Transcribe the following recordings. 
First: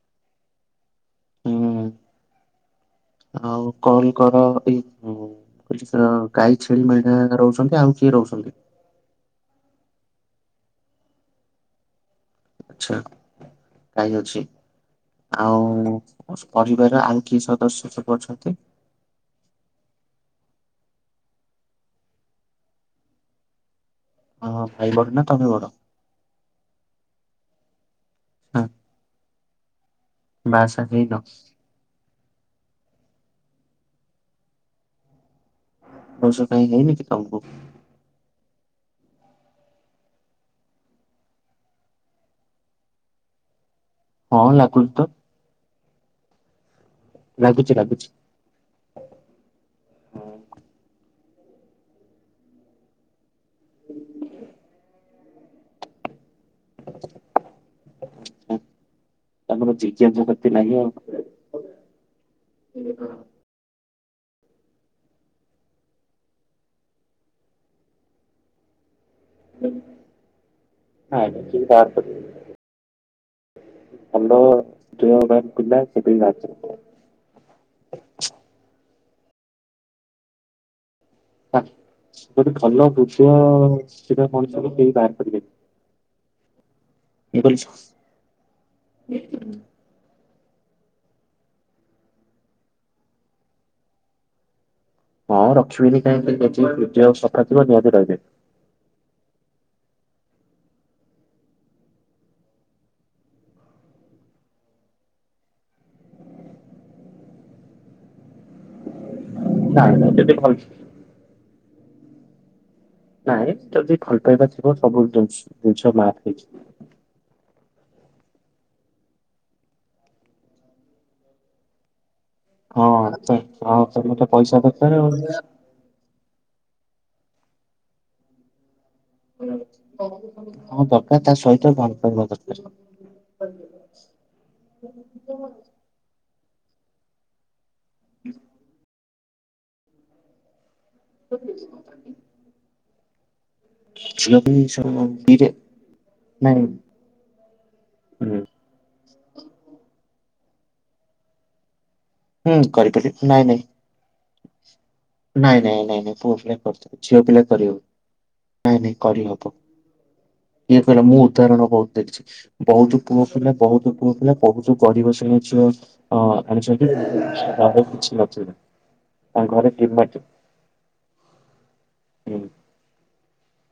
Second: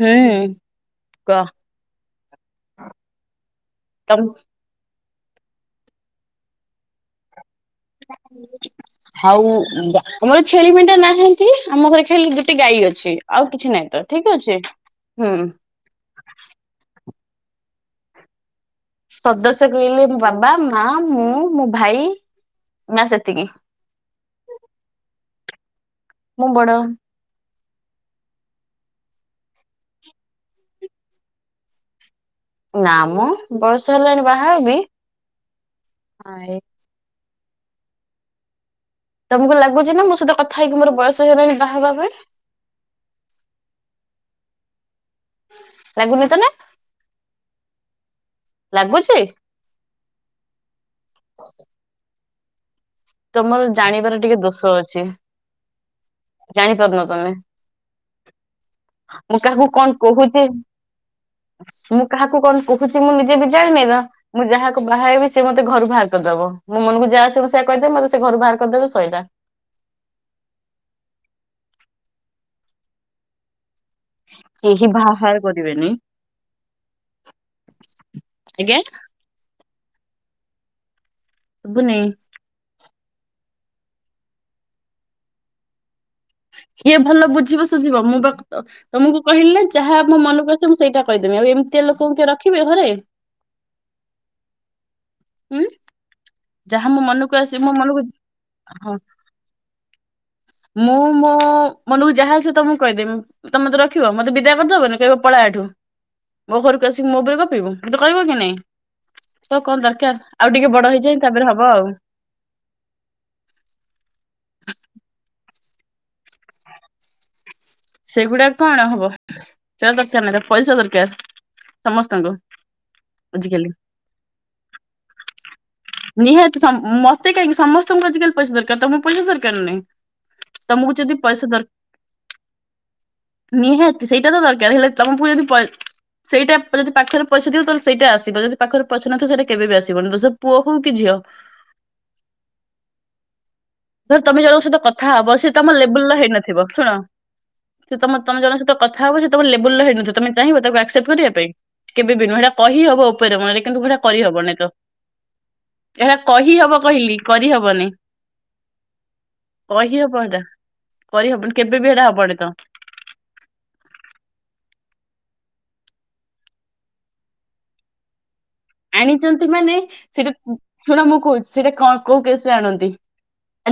ହୁଁ। କ ହୁଁ ଆଉ କଲ ତମ କର ଏଇ ଓ କହିଲି ସେ ଗାଈ ଛେଳି ମେଣ୍ଢା ରହୁଚନ୍ତି ଆଉ କିିଏ ରହୁଚନ୍ତି? ଆଉ ଆମର ଛେଳି ମେଣ୍ଢା ନାହାନ୍ତି ଆମ ଘରେ ଖା ଟେ ଗାଈ ଆଚ୍ଛା ଅଛି ଆଉ କିଛି ନହିଁ ତ ଠିକ ଅଛି ହୁଁ। ଆଉ ପରିବାରର ଆଉ କିିଏ ସଦସ୍ୟ ସବୁ ଅଛନ୍ତି? ସଦସ୍ୟ କହିଲେ ମୋ ବାବା ମା ମୁଁ ମୋ ଭାଇ ମା ସେତିକି। ଓହୋ, ଭାଇ ବଡ ନା ତମେ ବଡ? ମୁଁ ବଡ଼। ହଁ, ବାହା ସାହା ହେଇନ? ନା ମ ବୟସ ହେଲାଣି ବାହା ହେବି? ବୟସ ହାଏ। କାହିଁ ହେଇଁନି କି ତମକୁ? ତମକୁ ଲାଗୁଚି ନା ମୋ ସହିତ କଥା ହେଇକି ମୋର ବୟସ ହେଇଗଲାଣି ବାହା ହେବା ପାଇଁ? ହଁ ଲାଗୁନି ତ। ଲାଗୁନି ତ ନା? ଲାଗୁଚି ଲାଗୁଚି। ଲାଗୁଚି? ହଉ। ତମର ଜାଣିବାର ଟିକେ ଦୋଷ ଅଛି। ଜାଣିପାରୁନ ତମେ। ହଁ, ମୁଁ କାହାକୁ ତମର କଣ ଜିଜ୍ଞାସା କହୁଚି। ଶକ୍ତି ନାହିଁ ଆଉ। ମୁଁ କାହାକୁ କଣ କହୁଚି ମୁଁ ନିଜେ ବି ଜାଣିନି ନା। ମୁଁ ଯାହାକୁ ବାହା ହେବି ସେ ମତେ ଘରୁ ବାହାର କରିଦବ ମୋ ମନକୁ ଯାହା ଆସିବ ସେୟା କହିଦେ ମତେ ସେ ଘରୁ ବାହାର କରିଦେବେ ସଇଲା। ନାଇଁ ମ ସିଏ ବାହାରକରିବେନି। ଅଣ୍ଡ କେହି ବାହାର [unintelligible] ପିଲା କରିବେନି ସେ କାଇଁ ବାହାର କରିଦବ? ଆଜ୍ଞା? କରିବେନି। ଶୁଭୁନି। ଗୋଟେ ଭଲ ବୃଷ ସିଧ ମଣିଷକୁ କେହି ବାହାର କରିବେନି। କିଏ ଭଲ ମୁଁ ବୁଝିବ କହିଲି ସୁୁଝିବ ମୁଁ ପା ତମକୁ କହିଲି ନା ଯାହା ମୋ ମନକୁ ଆସିବ ମୁଁ ସେଇଟା କହିଦେମି ଆଉ ଏମିତିଆ ଲୋକଙ୍କୁ କିଏ ରଖିବେ ଘରେ। ହଁ ହୁଁ ରଖିବେନି କାହିଁକି କିଛି ଯାହା ମୋ ହୃଦୟ ମନକୁ ସଫା ଆସି ଥିବା ମୋ ନିହାତି ମନକୁ ରହିବେ। ହଁ। [inaudible] ମୁଁ ମୋ ମନକୁ ଯାହା ଆସିବ ତମକୁ ମୁଁ କହିଦେବି। ତମେ ରଖିବ ମତେ ବିଦା କରିଦବନି କହିବ ପଳା ଏଠୁ। ମୋ ଘରକୁ ଆସିକି ମୋ ଉପରେ ଗପିବୁ ମତେ କହିବ କି ନାଇଁ। ତ କଣ ନାଇଁ ନାଇଁ ଦରକାର ଯଦି ଭଲ ଆଉ ଟିକେ ବଡ ହେଇଯାଏ ତାପରେ ହବ ଆଉ। ନାଇଁ ଯଦି ଭଲ ପାଇବା ଥିବ ସବୁ ଜିନିଷ ମାଫ ହେଇଯିବ। ସେଗୁଡା କଣ ହବ ସେ ଦରକାର ନାହିଁ ପଇସା ଦରକାର ସମସ୍ତଙ୍କୁ। ହଁ ତ ଆଜିକାଲି ହଁ ତ ମତେ ପଇସା ଦରକାର ଆଉ। ନିହାତି ସମ୍ ମତେ କାହିଁକି ସମସ୍ତଙ୍କୁ ଆଜିକାଲି ପଇସା ଦରକାର ତମକୁ ପଇସା ଦରକାର ନାହିଁ ହଁ ତମକୁ ଯଦି ଦରକାର ତା ପଇସା ଦର ସହିତ ଭଲ ପାଇବା ଦରକାର। ନିହାତି ସେଇଟା ତ ଦରକାର ହେଲେ ତମ ପ ଯଦି ସେଇଟା ଯଦି ପାଖରେ ପଇସା ଥିବ ତ ସେଇଟା ଆସିବ ଯଦି ପାଖରେ ପଇସା ନଥାଏ ସେଟା କେବେ ବି ଆସିବନି ତ ସେ ପୁଅ ହଉ କି ଝିଅ। [unintelligible] ଧର ଝିଅ ତମେ ଜଣଙ୍କ ପାଇଁ ସହିତ ସବୁ କଥା ହବ ଦିରେ ସେ ତମ ଲେବୁଲର ନାଇଁ ହେଇନଥିବ ଶୁଣ ସେ ତମ ହୁଁ ତମ ଜଣଙ୍କ ସହିତ କଥା ହବ ସେ ତମେ ଲେବୁଲର ହେଇନଥିବ ତମେ ଚାହିଁବ ତାକୁ ଆକ୍ସେପ୍ଟ କରିବା ପାଇଁ। କେବେବି ନୁହଁ ହେଇଟା ହୁଁ କହି ହବ କରିପାରିବି ଉପରେ ନାଇଁ ନାଇଁ ମୁହଁରେ କିନ୍ତୁ ହେଟା କରିହବନି ତ। ନାଇଁ ନାଇଁ ନାଇଁ ଏଟା ନାଇଁ ପୁଅ ପିଲା କହିହବ କରିଚୁ କହିଲି ଝିଅ ପିଲା କରିହବନି କରିହବନି। ନାଇଁ ନାଇଁ କରିହବ କହିହବ ଏଟା କିଏ କହିଲା ମୁଁ କରିହବନି ଉଦାହରଣ କେବେ ବି ବହୁତ ଏଟା ଦେଖିଛି ହବନି ତ ବହୁତ ପୁଅ ପିଲେ ବହୁତ ପୁଅ ପିଲା ବହୁତ ଯୋଉ ଗରିବ ଶ୍ରେଣୀ ଝିଅ ହଁ ଆଣିଛନ୍ତି ତା ପାଖରେ କିଛି ନଥିବ। ଆଣିଛନ୍ତି ମାନେ ସେଇଟା ଶୁଣ ମୁଁ କହୁଛି ସେଇଟା କଣ କୋଉ ହୁଁ କେସରେ ହୁଁ ଆଣନ୍ତି।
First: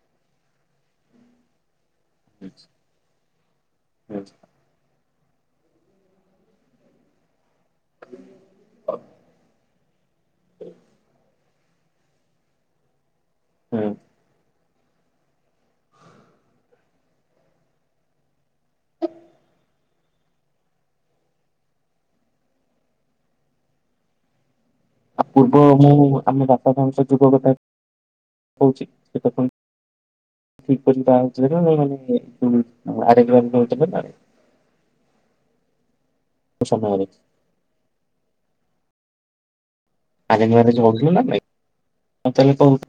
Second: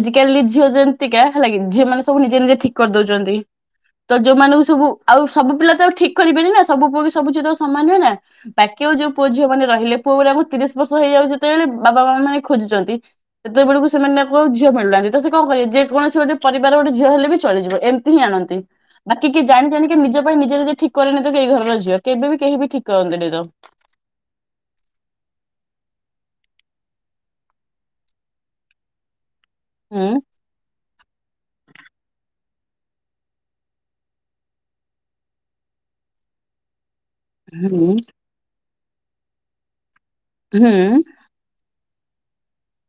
ଆଜିକାଲି ଝିଅ ଯେମତିକା ହେଲା କିି ଝିଅ ମାନେ ସବୁ ନିଜେ ନିଜେ ଠିକ କରିଦଉଛନ୍ତି। ତ ହୁଁ ଯୋଉମାନଙ୍କୁ ସବୁ ଆଉ ସବୁ ପିଲା ତ ଆଉ ଠିକ କରିବେନି ନା ସବୁ ପୁଅ ସବୁ ସମାନେ ନା ବାକି ଆଉୋ ଯୋଉ ପୁଅ ଝିଅ ମାନେ ରହିଲେ ପୁଅଗୁରାଙ୍କୁ ତିରିଶ ବର୍ଷ ହେଇଯାଉଛି। ସେତେବେଳେ ବାବା ମା ମାନେ ଖୋଜୁଛନ୍ତି ହୁଁ। ସେତେବେଳକୁ ସେମାନେ ପୁଅ ଆଉ ଝିଅ ମିଳୁନାହାନ୍ତି ତ ସେ କଣ କରିବେ ଯେକୌଣସି ଗୋଟେ ପରିବାର ଗୋଟେ ଝିଅ ହେଲେ ବି ଚଳିଯିବ ଏମତି ହିଁ ଆଣନ୍ତି। ବାକି କିଏ ଜାଣି ଜାଣିକି ନିଜ ପାଇଁ ନିଜ ନିଜେ ଠିକ କରେନି ତ ଏଇ ଘରର ଝିଅ କେବେ ବି କେହି ବି ଠିକ କରନ୍ତିନ ତ। ଆଉ ପୂର୍ବ ମୁଁ ଆମ ବାପା ମାଙ୍କ ସହ ଯୁଗ କଥା କହୁଛି ସେ ତ ପୁଣି ହୁଁ [inaudible] [inaudible] ହୁଁ। ଆରେଞ୍ଜ ମ୍ୟାରେଜ ହୁଁ ହଉଥିଲା ନା ନାଇ ଏବେ ତାହାଲେ କହୁ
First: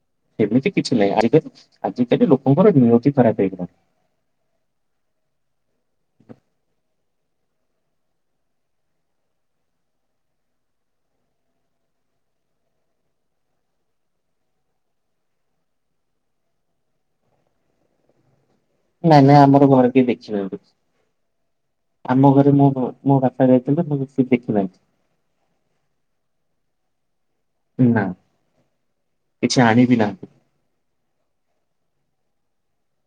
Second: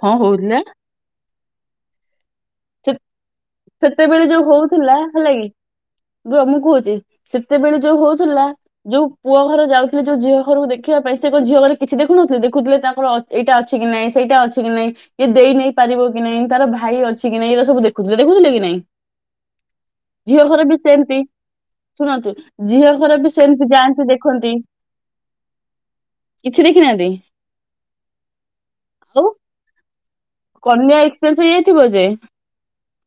କଣ କହୁଥିଲେ ଏମିତି କିଛି ନାହିଁ ଆ ଆଜିକାଲି ଲୋକଙ୍କର ସେ ନିଅତି ଖରାପ ହେଇଗଲାଣି। ସେତେବେଳେ ଯୋଉ ହଉଥିଲା ହେଲା କିି ରୁହ ମୁଁ କହୁଛି ସେତେବେଳେ ଯୋଉ ହଉଥିଲା। ଯୋଉ ପୁଅ ଘର ଯାଉଥିଲେ ଯୋଉ ଝିଅ ଘରକୁ ଦେଖିବା ପାଇଁ ସେ କଣ ଝିଅ ଘରେ କିଛି ଦେଖୁନଥିଲେ ଦେଖୁଥିଲେ ତାଙ୍କର ଏଇଟା ଅଛି କି ନାଇଁ ସେଇଟା ଅଛି କି ନାଇଁ ଇଏ ଦେଇ ନେଇ ପାରିବ କି ନାଇଁ ତାର ଭାଇ ଅଛି ଆସିକି ନାଇ ଏ ସବୁ ଦେଖୁଥିଲେ କି ନାଇଁ। ନାଇଁ ନାଇଁ ଆମର ଘର କିଏ ଦେଖି ଝିଅ ଘର ବି ସେମିତି। ଶୁଣନ୍ତୁ ଘରେ ମୋ ଝିଅ ମୋ ଘର ବି ବାପା ସେମିତି ଯାଇଥିଲେ ମୁଁ ଯାଆନ୍ତି ସେ ଦେଖନ୍ତି। ଦେଖିନାହାନ୍ତି କିଛି ଦେଖିନାହାନ୍ତି ନା ଆଉ। କିଛି ଆଣିବି ନାହାନ୍ତି। କନ୍ୟା ଏକ୍ସଚେଞ୍ଜ ହେଇ ଯାଇଥିବ ଯେ।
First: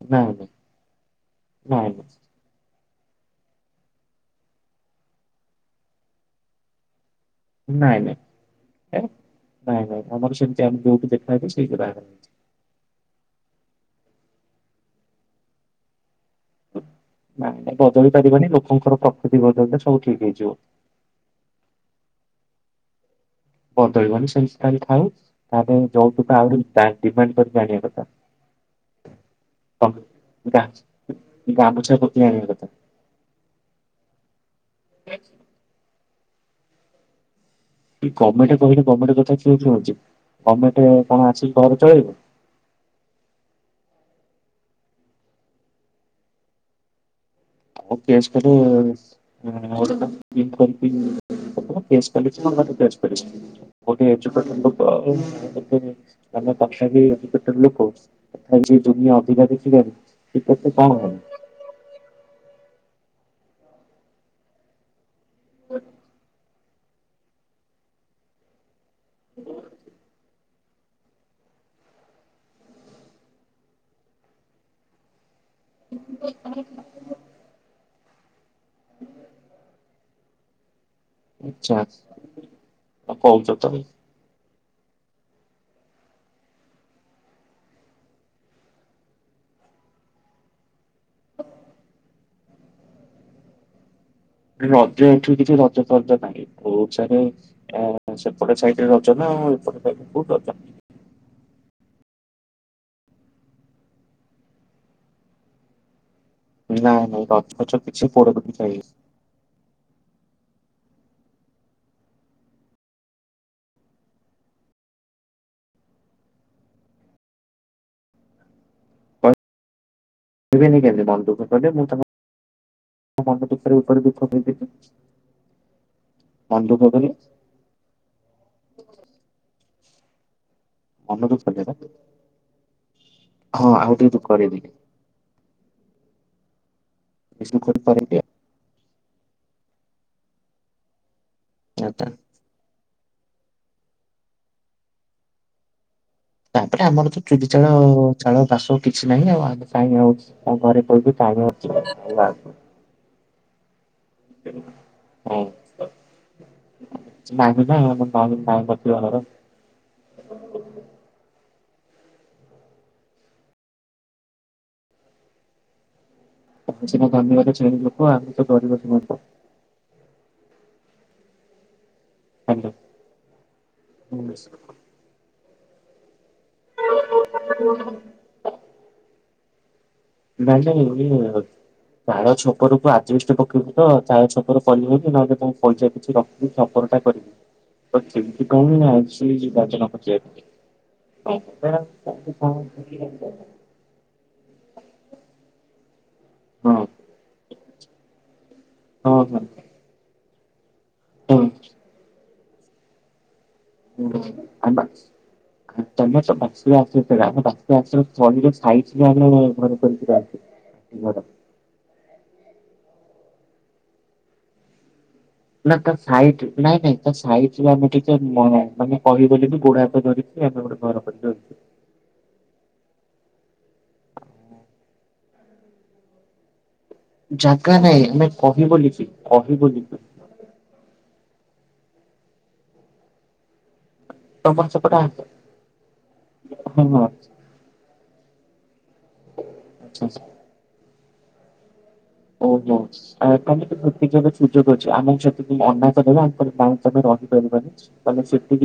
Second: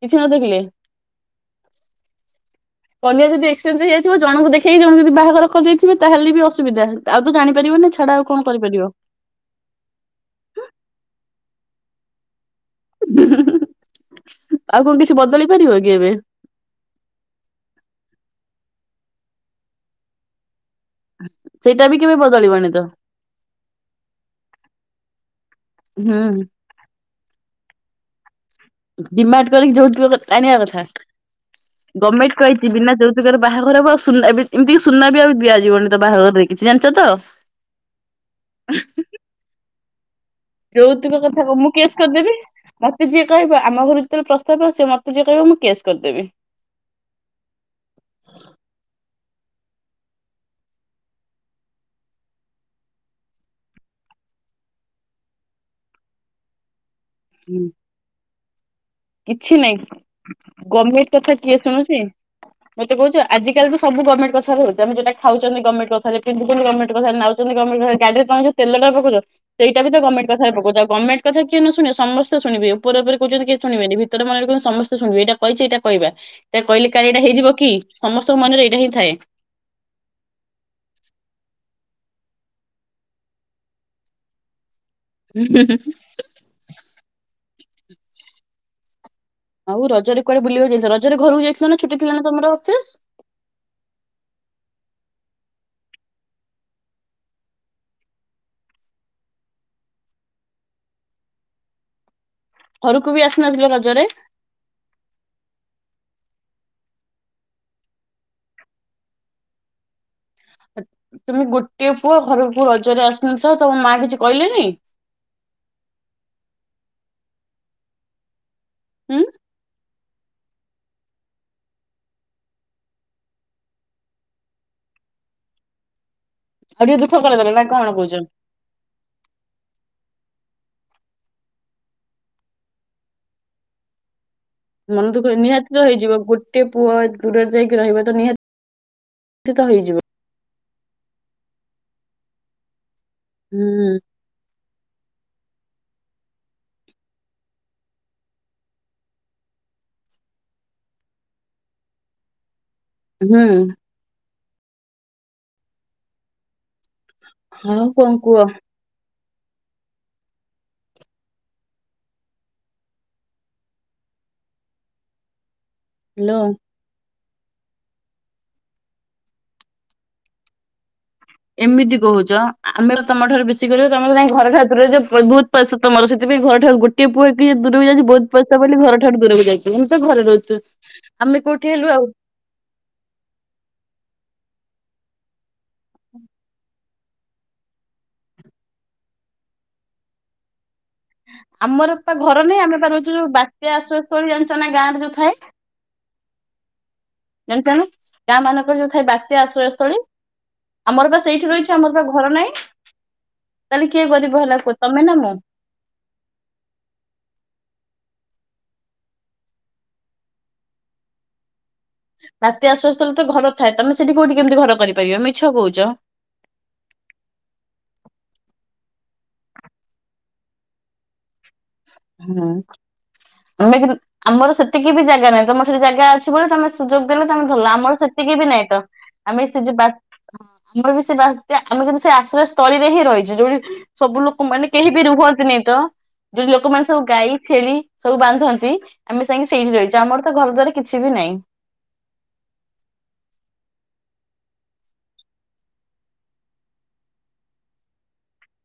କିଛି ନ ନାଇ ଦେଖିଲେ ନାଇ। କନ୍ୟା ଯଦି ଏକ୍ସଚେଞ୍ଜ ହେଇଯାଇିଥିବ ଜଣକୁ ଦେଖକି ଜଣକୁ ଯଦି ବାହାଘର କରିଦେଇଥିବା ତାହେଲେ ବି ଅସୁବିଧା ହେଲା। ଆଉ ତ ଜାଣିପାରିବନି ନାଇଁ ନାଇଁ ଛାଡ ଆଉ କଣ କରିପାରିବ। ନାଇଁ ନାଇଁ ନାଇଁ ଆମର [unintelligible] ସେଇଠି ବାହାଘର ହେଇଚି। ଆଉ କଁ କିଛି ବଦଳି ପାରିବ କି ଏବେ। ନାଇଁ ନାଇଁ ବଦଳି ପାରିବନି ଲୋକୋଙ୍କର ପ୍ରକୃତି ବଦଳିଲେ ସବୁ ଠିକ ହେଇଯିବ। ସେଇଟା ବି କେବେ ବଦଳିବନି ତ। ବଦଳିବନି ସେମିତି [unintelligible] ଥାଉ ତା ପାଇଁ ହୁଁ ଯୌତୁକ [unintelligible] କରିକି ଆଣିବା କଥା। ଡିମାଟ୍ କରିକି ତମେ ଯୌତୁକ କ ଆଣିବା ଗା କଥା ଗାମୁଛା ପକେଇ ଗମେଣ୍ଟେ ଆଣିବା କଥା କହିଚି ବିନା ଯୌ ତୁକରେ ବାହାଘର ହବ ଆଉ ସୁନା ଏବେ ଏମିତିିକି ସୁନା ବି ଆଉ ଦିଆଯିବନି ତ ବାହାଘରରେ କିଛି ଜାଣିଛ ତ। ଗମେଣ୍ଟେ କହିଲେ ଗମେଣ୍ଟେ କଥା କିଏ ଶୁଣୁଚି। ଯୌତୁକ କଥା କୁ ମୁଁ କେସ୍ କରିଦେବି। ମତେ ଯିଏ କହିବ ଆମ ଘରୁକୁ ଯେତୋବୋଳେ ପ୍ରସ୍ତାବ ଆସିବ ମତେ ଯିଏ କହିବ ମୁଁ କେସ କରିଦେବି। ଓ କେସ [unintelligible] [unintelligible] ବୋହୁତି ଏଯୁକେଟ୍ଡେ ଲୋକୋ ଆଉ [unintelligible] ଲୋକୋ। ତଥାବି ସେଇ ଦୁନିଆ ଅଧିକା କିଛି ନାଇଁ ଗଭର୍ଣ୍ଣମେଣ୍ଟ ଦେଖି [unintelligible] କଥା କିଏ ଶୁଣୁଛି ମତେ କୋହୁଚ ଆଜିିକାଲି ତ ସବୁ ଗମେଣ୍ଟେ କଥାରେ ହୋଉଚି ଆମେ ଯୋଉଟା ଖାଉଚନ୍ତି ହବ। ଗମେଣ୍ଟ କଥାରେ ପିନ୍ଧୁଚନ୍ତି ଗମେଣ୍ଟ କଥାରେ ନାଉଚନ୍ତୁ ଗମେଣ୍ଟ କଥାରେ ଗାଡ଼ିରେ ତମେ ଯୋଉ ତେଲଟା ପ କୋଉଚ ସେଇଡ଼ା ବି ତ ଗମେଣ୍ଟ କଥାରେ ପକୋଉଚ ଆଉ ଗମେଣ୍ଟ କଥା କିଏ ନ ଶୁଣିବ ସମସ୍ତେ ଶୁଣିବେ [unintelligible] କୋହୁଛନ୍ତି କି ଶୁଣିବେନି ଭିତର ମନରେ କନ୍ତୁ ସମସ୍ତେ ଶୁଣିବେ ଏଇଟା କହିଚି ଏଇଟା କହିିବା ଏଟା କହିଲେ କାଳେ ଏଟା ହେଇଯିବ କି। ସମସ୍ତଙ୍କ ମନରେ ଏଇଡ଼ା ହିଁ ଥାଏ। ଆଚ୍ଛା ଆଉ କୋହୁଚ। [unintelligible] [unintelligible] ଆଉ ରଜରେ କୁଆଡେ ବୁଲିବାକୁ ଯାଇଥିଲା ରଜରେ ଘରୁକୁ ଯାଇଥିଲ ନା ଛୁଟି ଥିଲା ନା ତମର ଅଫିସ। ରଜ ଏଠି କିଛି ରଜ ଫଜ [unintelligible] [unintelligible] ସେପଟେ ସାଇଟରେ ରଜ ନା ଆଉ ଏପଟ ସାଇଟରେ କୋଉଠି ରଜ। ଘରୁକୁ ବି ଆସିନଥିଲ ରଜରେ। ନାଇଁ ନାଇଁ ରଜ ଫଜ କିଛି ପୋଡୋ [unintelligible] ତୁମେ ଗୋଟିଏ ପୁଅ ଘରକୁ ରଜରେ ଆସିନଥିଲ ତମ ମା କିଛି କହିଲେନି। ହୁଁ କହିବେନି କେନ୍ତି ମନ ଦୁଃଖ କାଲେ ମୁଁ [unintelligible] ଅ ମନ ଦୁଖରେ [unintelligible] ଦୁଃଖ [unintelligible] ମନ ଆଉ ଟିକେ କଲେ ଦୁଃଖ କରେଇଦେଲ ନା କଣ କୋହୁଚ। ମନ ଦୁଃଖ [unintelligible] ହଁ ଆଉ ଟିକେ [unintelligible] ମନେ ଦୁଃଖ ନିହାତି ତ ହେଇଯିବ ଗୋଟେ ପୁଅ ଦୂରରେ ବେଶୀ ଦୁଃଖ ଯାଇକି ରହିବ କରେଇଲି ତ ନିହା ତିତ ହେଇଯିବ। [unintelligible] ହୁଁ। ତାପରେ ଆମର ତ [unintelligible] କିଛି ନାହିଁ ଆଉ ଆମେ କାଇଁ ଆଉ ଆଉ ଘରେ କୋଉଠି [unintelligible] ହୁଁ। ଆଉ କଣ କୁହ [unintelligible] ଘର। ହାଲୋ। ତମେ ସିନା ଧନୀ [unintelligible] ଶ୍ରେଣୀ ଲୋକୋ ଆମେ ତ ଗରିବ [unintelligible] ଏମିତି କୋହୁଚ ହ୍ୟାଲୋ ଆମେ ତମ ଠାରୁ ବେଶୀ ଗରିବ ତମର କାଇଁ ଘର ଠାରୁ ଦୂରରେ ଯୋଉ ପ ବୋହୁତ ପଇସା [unintelligible] ଥିପାଇଁ ଘର ଠାରୁ ଗୋଟିଏ ପୁଅ ହେଇକି ଯଦି ଦୂରକୁ ଯାଇଛି ବୋହୁତ ପଇସା ବୋଲି ଘର ଠାରୁ ଦୂରକୁ ଯାଇ ମୁଁ ତ ଘରେ [unintelligible] ନାଇଁ ନାଇଁ ଇଏ ଆମେ କୋଉଠି ହେଲୁ ଆଉ। [unintelligible] [unintelligible] ଚାଳ ଛପର କରିବି ବୋଲି [unintelligible] ଛପରଟା କରିବି। [unintelligible] [unintelligible] ତ୍ୟା ଆଶ୍ରୟ ସ୍ଥଳୀ ଜାଣିଚ ନା ଗାଁରେ ଯୋଉ ଥାଏ। ହଁ। ଣ କଣ ଗାଁ ମାନଙ୍କରେ ଯୋଉ ଥାଏ ବାତ୍ୟା ହଁ ଆଶ୍ରୟସ୍ଥଳୀ। ଆମର ପା ହଁ ସେଇଠି ରହିଛି ଆମର ପା ଘର ନାହିଁ ତାହେଲେ କିଏ ଗରିବ ହେଲା ଆମ କୁହ ତମେ ନା ମୁଁ। [inaudible] [inaudible] ବାତ୍ୟା ଆଶ୍ରୟସ୍ଥଳୀ ରେ ତ ଘର ଥାଏ ତମେ ସେଠି କୋଉଠି କେମିତି ଘର କରିପାରିବ। ନା କହୁଛ। ତା ସାଇ ନାଇଁ ନାଇଁ ତା ସାଇଟ ଆମେ ଟିକେ ମାନେ କରିବ ବୋଲି ଗୋଡା ହାତ ଧରିବୁ। [inaudible] ହୁଁ ଆମେ ଆମର ସେତିକି ବି ଜାଗା ନାହିଁ ତମର ସେଠି ଜାଗା ଅଛି ବୋଲି ତମେ ସୁଯୋଗ ଦେଲେ ତମେ ଧରିଲ ଜାଗା ଆମର ନାହିଁ ଆମେ ସେତିକି ବି ନାଇଁ କହିବୁ ତ ଲିପି ଆମେ ସେ କହିବୁ ଯଉ ହ ଲିପି ଆମର ବି ସେ ବାତ୍ୟା ବି ସେ ଆଶ୍ରୟ ସ୍ଥଳୀରେ ହିଁ ରହିଛ ଯୋଉଠି ସବୁ ଲୋକ ମାନେ ତମର କେହି ସେପଟେ ବି ଆଗ ରୁହନ୍ତିନି ତ ଯୋଠି ହଁ ଲୋକମାନେ ହଁ ସବୁ ଗାଈ ଛେଳି ସବୁ ବାନ୍ଧନ୍ତି ଆମେ ଯାଇକି ସେଇଠି ରହିଛୁ ଆଚ୍ଛା ଆଚ୍ଛା ଆମର ତ ଘର ଦ୍ୱାର କିଛି ବି ନାହିଁ। ଓହୋ। [inaudible] ମାନେ ସେଠି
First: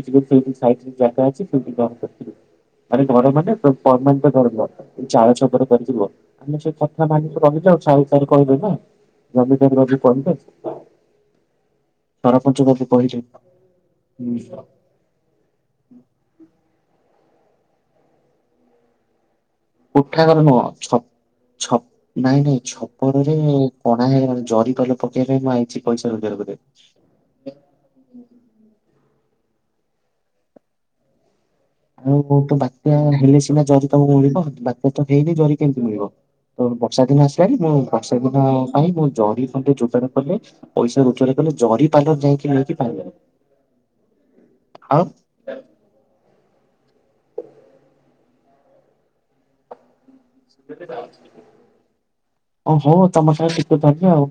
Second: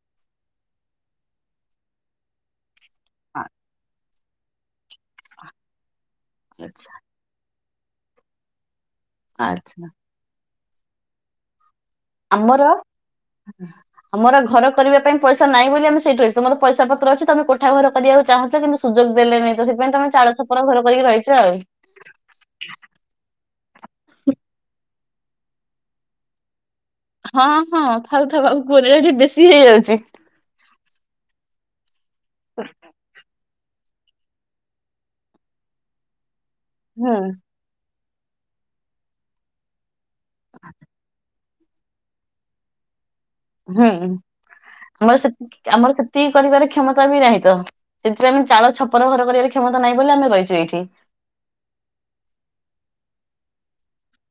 ଜାଗା ଅଛି ସେଠି କରିଥିଲୁ। ଘର ମାନେ ପର୍ମାନେଣ୍ଟ୍ ଘର ନୁହ। ଚାଳ ଛପର କରିଛୁ ଆମେ ସେ ଆଚ୍ଛା କଥା ମାନି ରହିଛୁ ଚାଳ ଛପର କରିକି ରହିବା। ରଦି ଟାଇପ୍ ର ଆଚ୍ଛା। ଯୋଉ କରିବେ। ଆମର ବାବୁ କହିଲେ। ଆମର ଘର କରିବା ପାଇଁ ପଇସା ନାହିଁ ବୋଲି ଆମେ ସେଇଠୁ ରହିଛୁ ତମର ପଇସା ପତ୍ର ଅଛି ତମେ କୋଠା ଘର କରିବାକୁ ଚାହୁଁଛ କିନ୍ତୁ ସୁଯୋଗ ଦେଲେନି। ଯୋଥିପାଇଁ ତମେ ଚାଳ ଛପର ଘର କରିକି ରହିଛ ଆଉ। ଛ ନାଇଁ ନାଇଁ ଛପରରେ କଣା ହେଇଗଲାଣି ଜରିପାଲ ପକେଇବା ପାଇଁ ମୁଁ ଆଇଛି ପଇସା ରୋଜଗାର କରିବାକୁ। ହଁ ହଁ ଥାଉ ଥାଉ ଆଉ କୁହନି ଏଟା ଟିକେ ବେଶୀ ହେଇଯାଉଛି। ଆଉ ତ ବାତ୍ୟା ହେଲେ ସିନା ଜରି ତବୁ ମିଳିବ ବାତ୍ୟା ତ ହେଇନି ଜରି କେମିତି ମିଳିବ। ତ ବର୍ଷା ହୁଁ ଦିନ ଆସିଲାଣି ମୁଁ ବର୍ଷା ଦିନ ପାଇଁ ମୁଁ ଜରି ଖଣ୍ଡେ ଯୋଗାଡ଼ କରେ। ପଇସା ରୋଜଗାର କଲେ ଜରି ପାଲ ଯାଇକି ନେଇକି ପାରିବି। ହୁଁ ଆମର ସେ ଆମର ସେତିକି କରିବାର କ୍ଷମତା ବି ନାହିଁ ତ ସେଥିରେ ଆମେ ଚାଳ ଛପର ଘର କରିବାର କ୍ଷମତା ନାହିଁ ବୋଲି ଆମେ ରହିଛୁ ଏଇଠି ଓ ହଉ ତମ ସାହି ଟିକେ ପାଖେ ଆଉ।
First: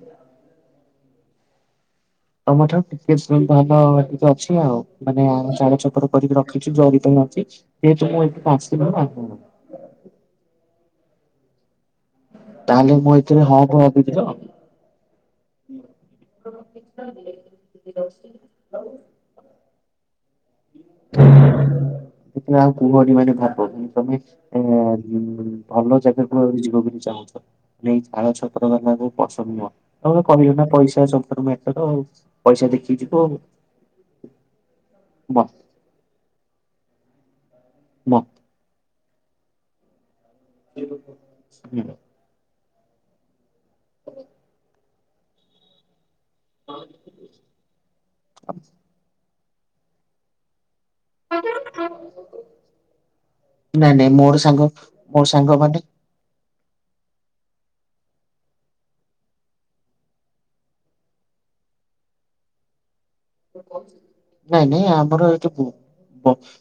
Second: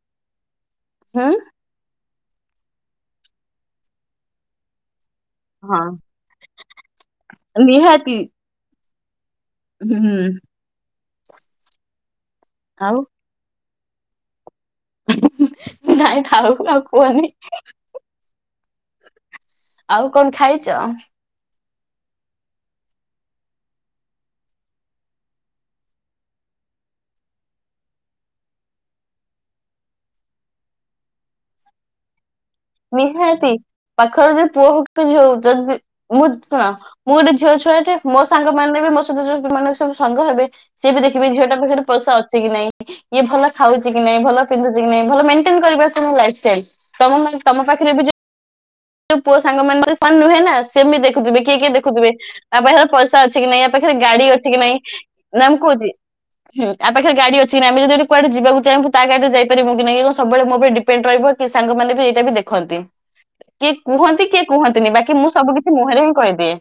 ହଁ। ତମ ଠାରୁ ଟିକେ ଭଲ ଅଛି ଆଉ। ମାନେ ଆମ ହଁ ଚାଡଛପର କରିକି ରଖିଛୁ ଜରି ପାଇଁ ଅଛି ଯେହେତୁ ନିହାତି ମୁଁ ଏଠି ଆସିଥିଲି ବା ହୁଁ। ତାହେଲେ ଆଉ ମୁଁ ଏଥିରେ ହଁ କୁ ଭାବି ଦେଇଦିଅ। ନାଇଁ ଥାଉ ଥାଉ କୁହନି। ଆଉ। ଆଉ କଣ ଖାଇଚ? [unintelligible] ଏ ଭଲ ଜାଗା କୁ ଆହୁରି ଯିବାକୁ ଚାହୁଁଛ। ନେଇ ଛାଳ ଛତ୍ର ବାଲାକୁ ପସନ୍ଦ ନୁହଁ। ତମେ କହିଲନା ପଇସା ସବୁ ଠାରୁ ମ୍ୟାଟର। ପଇସା ଦେଖିକି ଯିବ ଆଉ। ନିହାତି ପାଖରେ ଯୋଉ ପୁଅ ହଉଚି ଝିଅ ହ ମ ଉଚନ୍ତି। ମୁଁ ଶୁଣ ମୁଁ ଗୋଟେ ଝିଅ ଛୁଆଟେ ମ ମୋ ସାଙ୍ଗମାନେ ବି ମୋ ସହିତ ଯୋଉ ମାନ ସବୁ ସାଙ୍ଗ ହେବେ। ସିଏ ବି ଦେଖିବେ ଝିଅ ଟା ପାଖରେ ପଇସା ଅଛି କି ନାଇଁ ଇଏ ଭଲ ଖାଉଛି କି ନାଇଁ ଭଲ ପିନ୍ଧୁଚି ଭଲ ମେଣ୍ଟେନ୍ କରିପାରୁଛି ନା ଲାଇଫ୍ ଷ୍ଟାଇଲି ତମ ମାନେ ତମ ପାଖରେ ବି ଯୋଉ [unintelligible] ଗୋଟେ ପୁଅ ସାଙ୍ଗ ମାନେ ନୁହେଁ ନା ସେମିତି ଦେଖିତେ। ଦେଖୁଥିବେ କିଏ କିଏ ଦେଖୁଥିବେ ତା ପାଖରେ ପଇସା ଅଛି କି ନାଇଁ ଆ ପାଖରେ ଗାଡି ଅଛି କି ନାଇଁ? ମୋ ସାଙ୍ଗମାନେ। ହୁ ଆ ପାଖରେ ଗାଡି ଅଛି ଆମେ ଯଦି କୁଆଡେ ଯିବାକୁ ଚାହିଁବୁ ତା ଗାଡିରେ ଯାଇପାରିବୁ କି ନାହିଁ ଇଏ କଣ ସବୁବେଳେ ମୋ ଉପରେ ଡିପ୍ ଡିପେଣ୍ଟ୍ ରହିବ କି ସାଙ୍ଗମାନେ ଏଇଟା ବି ଦେଖନ୍ତି। କିଏ କୁହନ୍ତି କିଏ ନାଇଁ ନାଇଁ କୁହନ୍ତିନି ବାକି ମୁଁ ଆମର ଏଇଠି ସବୁ କିଛି ମୁହଁରେ ହିଁ ବ କହିଦିଏ।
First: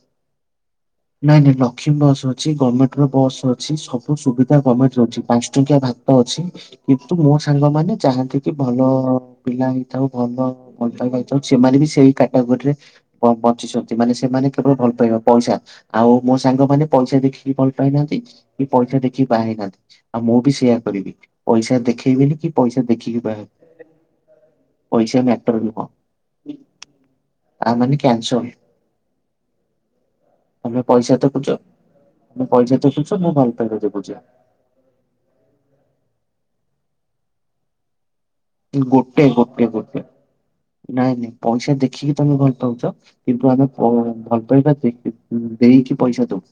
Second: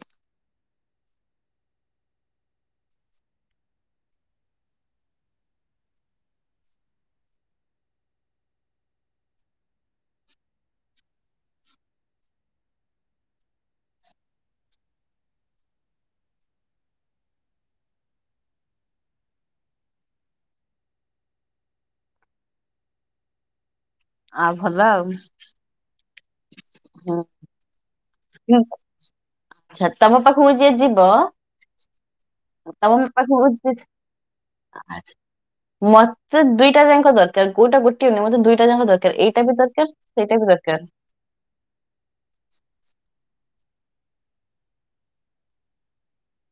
ନାଇଁ ନାଇଁ ଲକ୍ଷ୍ମୀ ବସ୍ ଅଛି ଗର୍ମେଣ୍ଟ ର ବସ୍ ଅଛି। ସବୁ ସୁବିଧା ଗର୍ମେଣ୍ଟ ଦୋଉଛି। ପାଞ୍ଚ ଟଙ୍କିଆ ଭା ତ ଅଛି। କିନ୍ତୁ ମୋ ସାଙ୍ଗ ମାନେ ଚାହାନ୍ତି କି? ଭଲ ପିଲା ହେଇଥାଉ ଭଲ ଭଲପାଇବା। ତ ସେମାନେ ବି ସେଇ କାଟାଗୋରିରେ ବଞ୍ଚିଛନ୍ତି। ମାନେ ସେମାନେ କେବଳ ଭଲ ପାଇବା ପଇସା ଆଉ ମୋ ସାଙ୍ଗମାନେ ପଇସା ଦେଖିକି ଭଲ ପାଇନାହାନ୍ତି। କି ପଇସା ଦେଖିକି ବାହା ହେଇନାହାନ୍ତି। ଆଉ ମୁଁ ବି ସେଇୟଆ କରିବି ପଇସା ଦେଖେଇବିନି। କି ପଇସା ଦେଖିକି ବାହା ହେବିନି। ଆଉ ଭଲ ଆଉ। ପଇସା ମ୍ୟାଟର ନୁହଁ। ହୁଁ ତା ମାନେ କ୍ୟାନ୍ସର ଆଚ୍ଛା ତମ ପାଖକୁ ଯିଏ ତମେ ଯିବ ପଇସା ଦେଖୁଛ। ତମେ ପଇସା ଦେଖୁଛ ମୁଁ ଭଲ ପାଇବା ଦେଖୁଛି। ଆଛା ମତେ ଦୁଇଟା ଯାକ ଦରକାର କୋଉଟା ଗୋଟିଏ ନୁହଁ ମତେ ଦୁଇ ଦିଇଟା ଜାକ ଦରକାର ଗୋଟେ ଏଇଟା ବି ଗୋଟେ ଦରକାର ଗୋଟେ ସେଇଟା ବି ଦରକାର। ନାଇଁ ନାଇଁ ପଇସା ଦେଖିକି ତମେ ଭଲ ପାଉଛ? କିନ୍ତୁ ଆମେ ଭଲ ପାଇବା ଦେଇ ଦେଇକି ପଇସା ଦଉ।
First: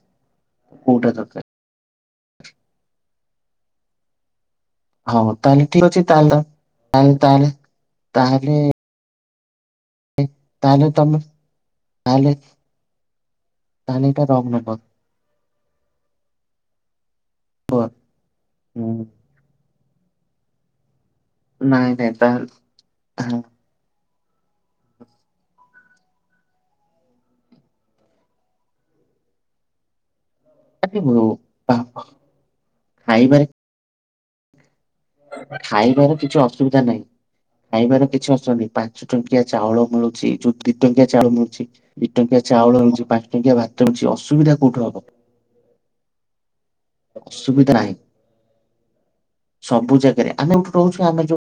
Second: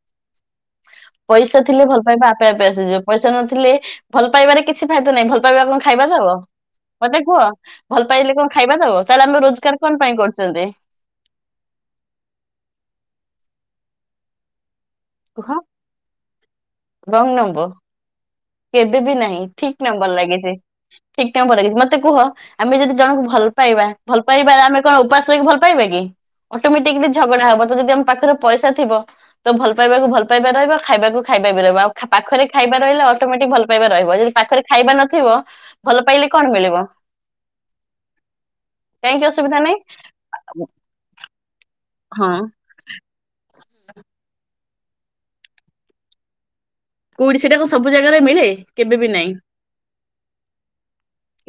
କୋଉଟା ଦରକାର ପଇସା ଥିଲେ ଭଲ ପାଇବା ଆପେ ଆପେ ଆସିଯିବ। ପଇସା ନଥିଲେ ଭଲ ପାଇବାରେ କିଛି ଫାଇଦା ହଁ ନାହିଁ ଭଲ ତାହେଲେ ପାଇବା କଣ ଠିକ ଅଛି ଖାଇବା ତାହେଲେ ଦବ। ତାହେଲେ ମତେ କୁହ ତାହେଲେ ଭଲ ପାଇଲେ କଣ ତାହେଲେ ଖାଇବା ଦବ ତାହେଲେ ଆମେ ରୋଜଗାର କଣ ପାଇଁ କରୁଛନ୍ତି ତାହେଲେ ତମେ ତାହେଲେ ତାହେଲେ ଏଇଟା ରଙ୍ଗ ନମ୍ୱର। କୁହ। ରଙ୍ଗ ନମ୍ବର। କେବେ ବି ନାହିଁ ଠିକ୍ ନମ୍ବର ଲାଗିଛି ଠିକ୍ ନମ୍ବର ଲାଗଛି ନାଇଁ ମତେ ନାଇଁ କୁହ। ତାହେଲେ ଆମେ ଯଦି ଜଣଙ୍କୁ ହଁ, ଭଲ ପାଇବା ଭଲ ପାଇବା ଆମେ କଣ ଉପାସ ଶୋଇକି ଭଲ ପାଇବା କି? ଅଟୋମେଟିକି ଝଗଡା ହବ ତ ଯଦି ଆମ ପାଖରେ ପଇସା ଥିବ ତ ଭଲ ପାଇବାକୁ ଭଲ ପାଇବା ରହିବ ଆରେ ମୋ ଖାଇବାକୁ ଖାଇବା ବି ରହିବ। ବାପ, ଆଉ ପାଖରେ ଖାଇବା ରହିଲେ ଖାଇବାରେ ଅଟୋମେଟିକି ଭଲ ପାଇବା ରହିବ। ଯଦି ପାଖରେ ଖାଇବା ନ ଖାଇବାର କିଛି ଅସୁବିଧା ନାହିଁ। ଖାଇବାର କିଛି ଅସନି ପାଞ୍ଚ କାହିଁକି ଟଙ୍କିଆ ଅସୁବିଧା ନାହିଁ ଚାଉଳ ମିଳୁଛି। ଚୁ ଦି ଟଙ୍କିଆ ଚାଉଳ ମିଳୁଛି ଦି ହଁ ଟଙ୍କିଆ ଚାଉଳ ମିଳୁଛି ପାଞ୍ଚ ଟଙ୍କିଆ ଭାତ ମିଳୁଛି। ଅସୁବିଧା କୋଉଠୁ ହବ? କୋଉଠି ସେଇଟା କଣ ଅସୁବିଧା ସବୁ ନାହିଁ ଜାଗାରେ ମିଳେ କେବେ ବି ନାହିଁ। ସବୁ ଜାଗାରେ ଆମେ ଏଉଠୁ ରହୁଛୁ ଆମେ ଯଉ